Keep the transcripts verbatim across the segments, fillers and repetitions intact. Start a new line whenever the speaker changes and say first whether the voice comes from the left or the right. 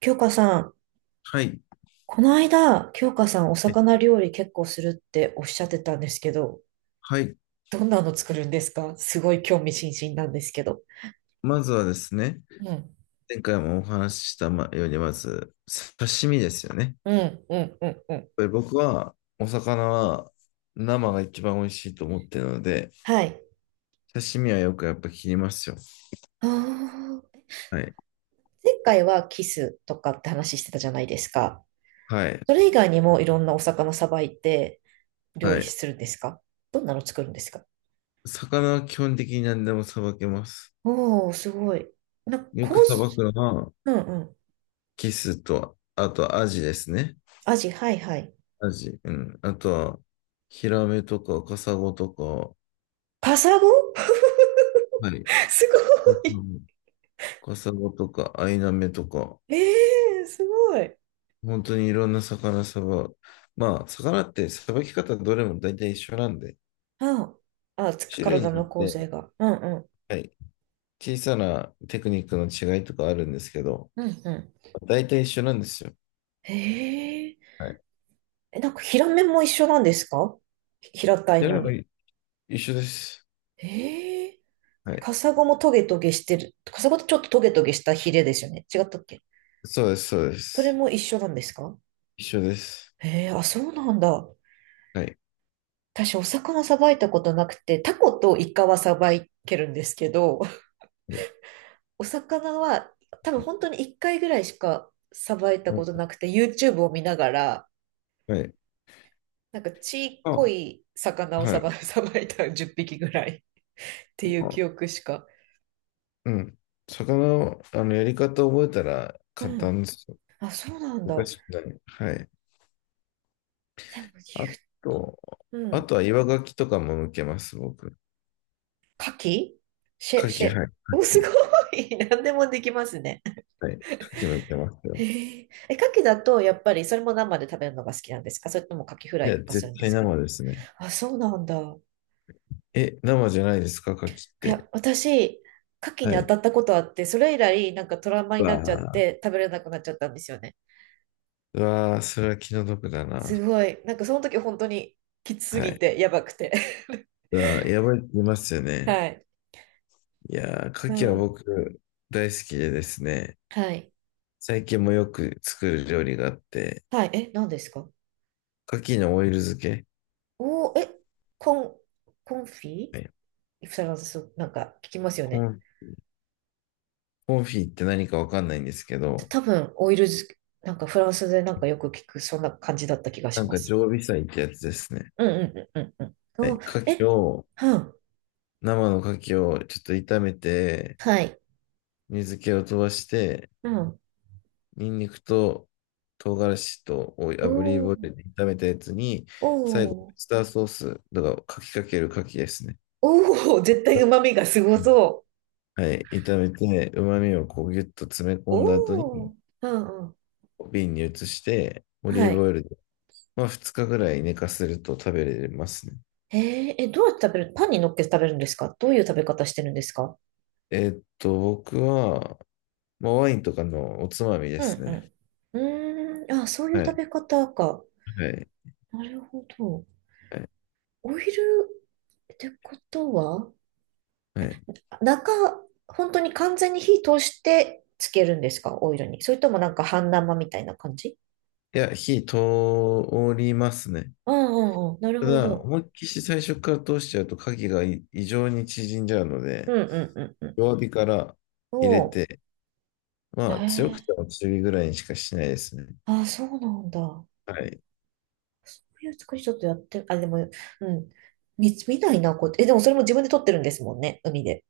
right: 京香さん、
left: はい。
right: この間、京香さんお魚料理結構するっておっしゃってたんですけど、
left: はい。
right: どんなの作るんですか？すごい興味津々なんですけど。
left: まずはですね、
right: うん、
left: 前回もお話ししたまように、まず、刺身ですよね。やっ
right: うん、うん、うん、うん。
left: ぱり僕は、お魚は生が一番美味しいと思ってるので、
right: はい。
left: 刺身はよくやっぱ切りますよ。
right: ああ、
left: はい。
right: 前回はキスとかって話してたじゃないですか。
left: はい。
right: それ以外にもいろんなお魚さばいて料
left: は
right: 理
left: い。
right: するんですか？どんなの作るんですか？
left: 魚は基本的に何でもさばけます。
right: おー、すごい。な、
left: よ
right: コ
left: く
right: ー
left: さば
right: ス、
left: くのは、
right: うんうん。
left: キスと、あとアジですね。
right: アジ、はいはい。
left: アジ。うん。あとは、ヒラメとか、カサゴとか、
right: カサゴ。
left: はい。
right: すごい。
left: カサゴとか、アイナメとか、
right: ええー、すごい。
left: 本当にいろんな魚さば、まあ、魚ってさばき方どれも大体一緒なんで、
right: ああ、つく
left: 種類に
right: 体
left: よ
right: の
left: っ
right: 構成
left: て、
right: が。うんうん。
left: はい、小さなテクニックの違いとかあるんですけど、
right: うんうん。
left: 大体一緒なんですよ。
right: へえ。
left: はい。
right: え、なんか平面も一緒なんですか？ひ平たい
left: それ
right: の
left: も
right: に。
left: 一緒です。
right: へえ。
left: はい。
right: カサゴもトゲトゲしてる。カサゴってちょっとトゲトゲしたヒレですよね。違ったっけ？
left: そうです、そうで
right: それ
left: す。
right: も一緒なんですか？
left: 一緒です。
right: へえ、あ、そうなんだ。
left: はい。
right: 私、お魚さばいたことなくて、タコとイカはさばいけるんですけど、
left: はい。
right: お魚は多分本当にいっかいぐらいしかさばいたことなくて、YouTube を見ながら、
left: はい。
right: なんかちっこ
left: あ、
right: い魚を
left: は
right: さば、
left: い。
right: さばいたじゅっぴきぐらいっていう
left: あ、
right: 記憶しか。
left: うん。魚の、あの、やり方覚えたら
right: う
left: 簡
right: ん。
left: 単ですよ。
right: あ、そうなんだ。
left: 難
right: で
left: しくない。はい。あ
right: も
left: と、
right: 言う、う
left: あ
right: ん。
left: とは岩牡蠣とかも向けます、僕。
right: 牡蠣、シェ、
left: 牡
right: シ
left: 蠣、
right: ェ、
left: はい。
right: お、
left: 牡
right: すご
left: 蠣。
right: い。何でもできますね。
left: はい。牡蠣もいけます
right: へ
left: よ。
right: え。え、牡蠣だとやっぱりそれも生で食べるのが好きなんですか？それとも牡蠣フラ
left: い
right: イ
left: や、
right: とかする
left: 絶
right: んで
left: 対
right: すか？
left: 生ですね。
right: あ、そうなんだ。
left: え、生じゃないですか、牡蠣っ
right: い
left: て？
right: や、私、牡蠣に
left: は
right: 当た
left: い。
right: ったことあって、それ以来なんかトラウマ
left: う
right: になっちゃっ
left: わあ、
right: て食べれなくなっちゃったんですよね。
left: うわあ、それは気の毒だな。
right: すごい。なんかその時本当にきつす
left: は
right: ぎ
left: い。
right: て、やばくて。
left: うわあ、やばいって言いますよ ね。
right: はい。
left: いやー、牡
right: う
left: 蠣は
right: ん。
left: 僕大好きでですね、
right: はい。
left: 最近もよく作る料理があって、
right: はい。え、何ですか？
left: 牡蠣のオイル漬け、
right: おー、え、コン、コンフィ、
left: はい
right: フランス、なんか聞きますよ
left: コ
right: ね。
left: ン、コンフィって何かわかんないんですけ
right: た
left: ど、
right: 多分、オイル漬け、なんかフランスでなんかよく聞く、そんな感じだった気が
left: な
right: し
left: ん
right: ま
left: か
right: す。
left: 常備菜ってやつですね。
right: うんうんうんうんうん。
left: は
right: お
left: い、
right: ー、
left: 牡
right: え、
left: 蠣を、
right: うん。
left: 生の牡蠣をちょっと炒めて、
right: はい。
left: 水気を飛ばして、
right: うん。
left: ニンニクと唐辛子とオイ
right: お
left: 炙りオイ
right: ー、
left: ルで炒めたやつに、最後、オイ
right: お
left: ス
right: ー、
left: ターソース、だから、かきかけるかきですね。
right: おー、絶対旨味がすご
left: うん
right: そ
left: はい、炒めて、旨味をこうギュッと詰め
right: う。
left: 込んだ後に、
right: おー、うんうん。
left: 瓶に移して、オリー
right: は
left: ブ
right: い。
left: オイルで、まあ、ふつかぐらい寝かせると食べれますね。
right: へえ、え、どうやって食べる？パンに乗っけて食べるんですか？どういう食べ方してるんですか？
left: えーっと、僕は、まあ、ワインとかのおつまみで
right: うん
left: す
right: う
left: ね。
right: ん。うーん、あ、そういう
left: は
right: 食
left: い、
right: べ方か。
left: はい、
right: なるほど。
left: はい。
right: オイルってことは、
left: はい
right: あ中、本当に完全に火通してつけるんですか？オイルに。それともなんか半生みたいな感じ？
left: いや、火通りますね。
right: うんうんうん。なる
left: た
right: ほ
left: だ、
right: ど。
left: 思いっきし最初から通しちゃうと影がい異常に縮んじゃうの
right: う
left: で、
right: んうんうんうん。
left: 弱火から入れ
right: おう。
left: て、
right: へ
left: まあ強く
right: え。
left: ても中火ぐらいにしかしないですね。
right: あ、そうなんだ。
left: はい。
right: そういう作りちょっとやって、あ、でも、うん。見、見ないな、こうやって。え、でもそれも自分で撮ってるんですもんね、海で。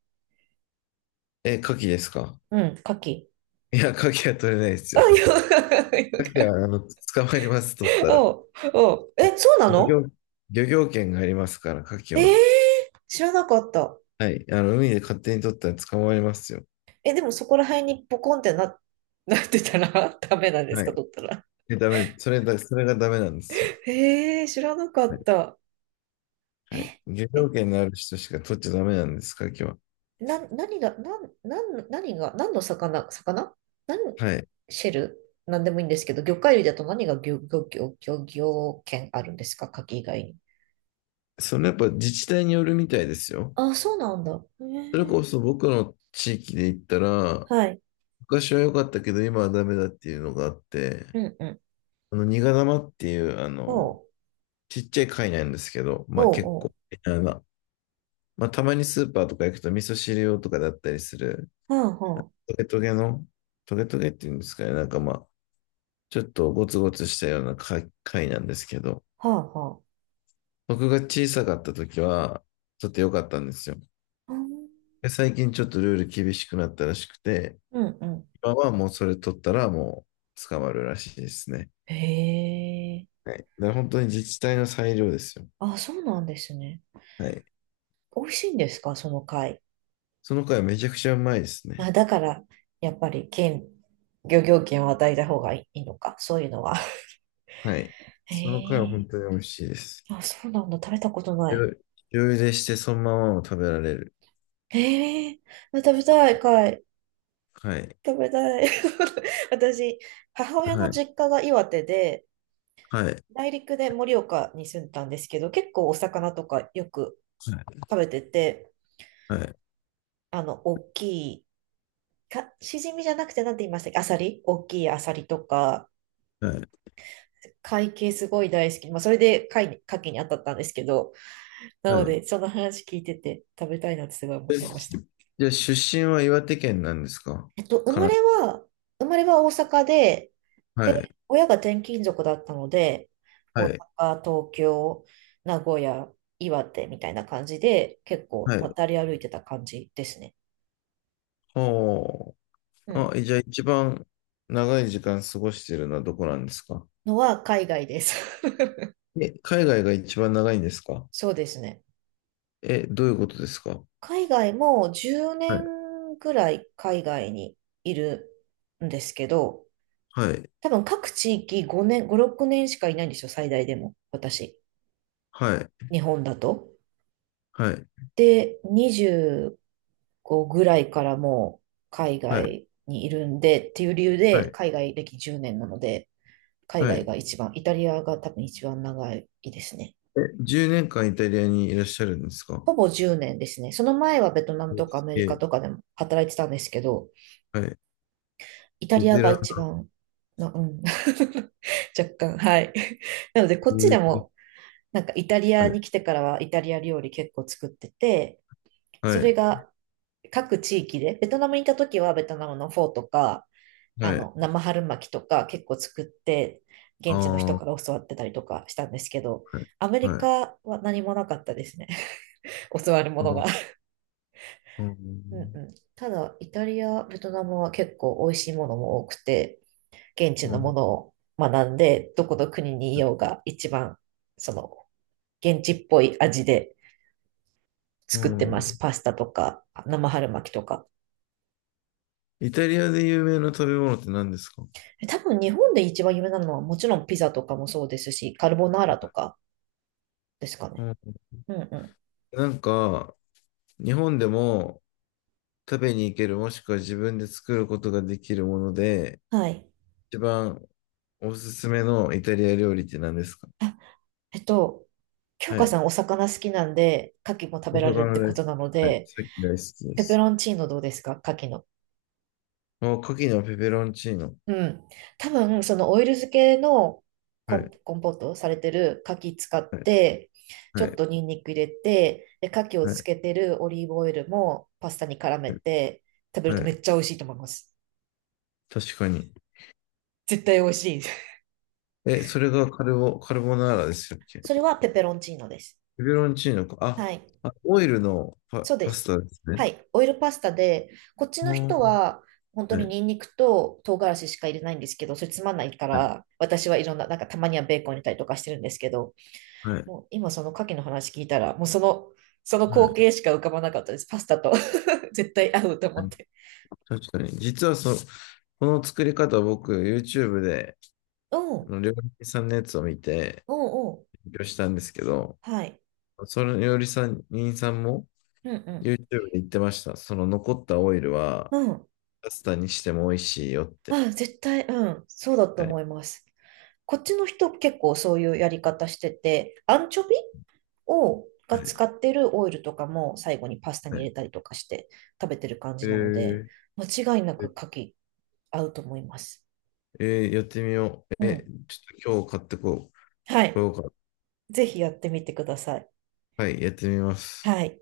left: え、牡蠣ですか？
right: うん、牡蠣。
left: いや、牡蠣は取れないです
right: あ、
left: よ。
right: ヨガ、
left: 牡蠣
right: ヨ
left: は、あの、捕まえます、取ったら。
right: おう、おう。え、そうな
left: 漁
right: の？
left: 業、漁業権がありますから、牡蠣
right: えー、
left: は。
right: 知らなかった。
left: はい。あの、海で勝手に取ったら捕まりますよ。
right: え、でもそこら辺にポコンってな、なってたら ダメなんです
left: は
right: か、
left: い。
right: 取ったら。
left: で、ダメ、それだ、それがダメなんですよ。
right: えー、知らなか
left: は
right: っ
left: い。
right: た。
left: はい。
right: え、
left: 漁業
right: え、
left: 権のある人しか取っちゃダメなんです、牡蠣は。
right: な、何が、なん、なん、何が、何の魚、魚なん
left: はい。
right: シェル、なんでもいいんですけど、魚介類だと何が漁、漁、漁、漁業権あるんですか、牡蠣以外に。
left: そのやっぱ自治体によるみたいですよ。
right: あ、そうなんだ。へ
left: それこ
right: え。
left: そ僕の地域で言ったら、
right: はい。
left: 昔は良かったけど今はダメだっていうのがあって、
right: うんうん。
left: あの、ニガ玉っていう、あ
right: お
left: の、
right: う、
left: ちっちゃい貝なんですけど、まあ
right: お
left: 結
right: う、お
left: 構、
right: う。
left: あのまあたまにスーパーとか行くと味噌汁用とかだったりする、
right: はんはん。
left: トゲトゲの、トゲトゲっていうんですかね、なんかまあ、ちょっとゴツゴツしたような貝貝なんですけど、
right: はあは
left: 僕が小さかった時は、ちょっと良かったんですよ。
right: あ。あー、
left: で最近ちょっとルール厳しくなったらしくて、
right: うんうん。
left: 今はもうそれ取ったらもう捕まるらしいですね。
right: へえ。
left: はい。だから本当に自治体の裁量ですよ。
right: あ、そうなんですね。
left: はい。
right: 美味しいんですか、その貝。
left: その貝めちゃくちゃうまいです
right: あ、
left: ね。
right: だから、やっぱり、県、漁業権を与えた方がいいのか、そういうのは。
left: はい。
right: へ
left: その貝は本
right: え。
left: 当に美味しいです。
right: あ、そうなんだ。食べたことない。
left: 醤油でしてそのままも食べられる。
right: へえ。あ、食べたい、貝。
left: はい。
right: 食べたい。私、母親
left: は
right: の
left: い。
right: 実家が岩手で、
left: はい。
right: 内陸で盛岡に住んでたんですけど、結構お魚とかよく食べてて、
left: はい。
right: あの、大きいか、しじみじゃなくてなんて言いましたっけ？アサリ、大きいアサリとか、
left: はい。
right: 貝系すごい大好き。まあ、それで貝に、牡蠣に当たったんですけど、なの
left: はい。
right: で、その話聞いてて食べたいなってすごい思っ
left: え
right: てました。
left: じゃあ出身は岩手県なんですか？
right: えっと、生
left: か
right: ま
left: な。
right: れは、生まれは大阪で、
left: はい。
right: で、親が転勤族だったので、
left: は
right: 大
left: い。
right: 阪、東京、名古屋、岩手みたいな感じで、結構
left: はい。
right: 渡り歩いてた感じですね。
left: ほ
right: う
left: う。
right: ん。
left: あ、じゃあ一番長い時間過ごしてるのはどこなんですか？
right: のは海外です。
left: え、海外が一番長いんですか？
right: そうですね。
left: え、どういうことですか？
right: 海外もう10
left: はい、
right: 年ぐらい海外にいるんですけど、
left: はい、
right: 多分各地域ごねん、ご、ろくねんしかいないんですよ、最大でも。私。
left: はい、
right: 日本だと。
left: はい、
right: で、にじゅうごぐらいからもう海
left: はい、
right: 外にいるんでっていう理由
left: は
right: で
left: い、
right: 海外歴じゅうねんなので、海
left: は
right: 外
left: い。
right: が一番、イタリアが多分一番長いですね。
left: え、じゅうねんかんイタリアにいらっしゃるんですか？
right: ほぼじゅうねんですね。その前はベトナムとかアメリカ
left: え、
right: とかでも働いてたんですけど、
left: はい。
right: イタ
left: ベ
right: リア
left: テ
right: が
left: ラン
right: 一番、な、うん。若干、はい。なので、こっちで
left: で
right: も、なんかイタリア
left: は
right: に
left: い、
right: 来てからはイタリア料理結構作ってて、そ
left: はい、
right: れが各地域で、ベトナムにいた時はベトナムのフォーとか、あ
left: はい。
right: の、生春巻きとか結構作って、
left: あ
right: 現地の
left: あ、
right: 人
left: は
right: から教わってたりとかしたんですけど、
left: い、
right: アメリ
left: はい。
right: カは何もなかったですね。教わるも
left: う
right: のが。
left: ん、う
right: うんう
left: ん、
right: ん。ただ、イタリア、ベトナムは結構美味しいものも多くて、現地
left: う
right: のも
left: ん、
right: のを学んで、どこの国にいようが一番、その、現地っぽい味で
left: う
right: 作ってます。
left: ん。
right: パスタとか、生春巻きとか。
left: イタリアで有名な食べ物って何ですか？
right: 多分日本で一番有名なのはもちろんピザとかもそうですし、カルボナーラとかですか
left: う
right: ね。
left: ん、
right: うんう
left: なんか、日本でも食べに行ける、もしくは自分で作ることができるもので、
right: ん。はい。
left: 一番おすすめのイタリア料理って何ですか？
right: あ、えっと、京
left: は
right: 香さ
left: い。
right: んお魚好きなんで、牡蠣も食
left: お
right: べられるっ
left: 魚
right: てこ
left: で
right: と
left: す。
right: なの
left: はい。
right: で、
left: さっき大好きで
right: ペペ
left: す。
right: ロンチーノどうですか？牡蠣の。
left: お、牡蠣のペペロンチーノ。
right: うん。多分、そのオイル漬けの
left: は
right: コン、
left: い。
right: コンポートされてる牡蠣使っ
left: はい。
right: て、ちょ
left: は
right: っ
left: い。
right: とニンニク入れて、で、牡蠣を
left: は
right: つ
left: い。
right: けてるオリーブオイルもパスタに絡め
left: はい
right: て食べる
left: は
right: とめ
left: い
right: っちゃ美味しいと思います。
left: 確かに。
right: 絶対美味しい。
left: え、それがカルボ、カルボナーラでしたっけ？
right: それはペペロンチーノです。
left: ペペロンチーノか。
right: はい。
left: あ、あ、オイルのパ、
right: そうで
left: パス
right: す。
left: タですね。
right: はい。オイルパスタで、こっちの
left: うん
right: 人は本当
left: は
right: に
left: い。
right: ニンニクと唐辛子しか入れないんですけど、それつまんないか
left: はい。
right: ら、私はいろんな、なんかたまにはベーコン入れたりとかしてるんですけど、
left: はい。
right: もう今その牡蠣の話聞いたら、もうその、その
left: は
right: 光
left: い。
right: 景しか浮かばなかったです。パスタと、 絶対合うと思
left: は
right: っ
left: い
right: て。
left: 確かに。実はそ、この作り方僕、YouTube で、
right: うん、
left: あ
right: う
left: の料理人さんのやつを見て、
right: ん、うん。
left: 勉強したんですけど、
right: はい。
left: そのよりさん、りさんも
right: うん、
left: YouTube で言ってました。その残ったオイルは
right: うん。うん。
left: パスタにしても美味しいよって。
right: あ、絶対、うん。そうだと
left: は
right: 思
left: い。
right: います。こっちの人結構そういうやり方してて、アンチョビを、が
left: は
right: 使
left: い。
right: ってるオイルとかも最後にパスタ
left: は
right: に入
left: い
right: れたりとかして食べてる感
left: え
right: じなので、
left: ー、
right: 間違いなく牡蠣合うと思います。
left: えーやってみよ
right: う
left: う。え、
right: ん。
left: ちょっと今日買ってこう。
right: は
left: こ
right: い。
left: ようか。
right: ぜひやってみてください。
left: はい、やってみます。
right: はい。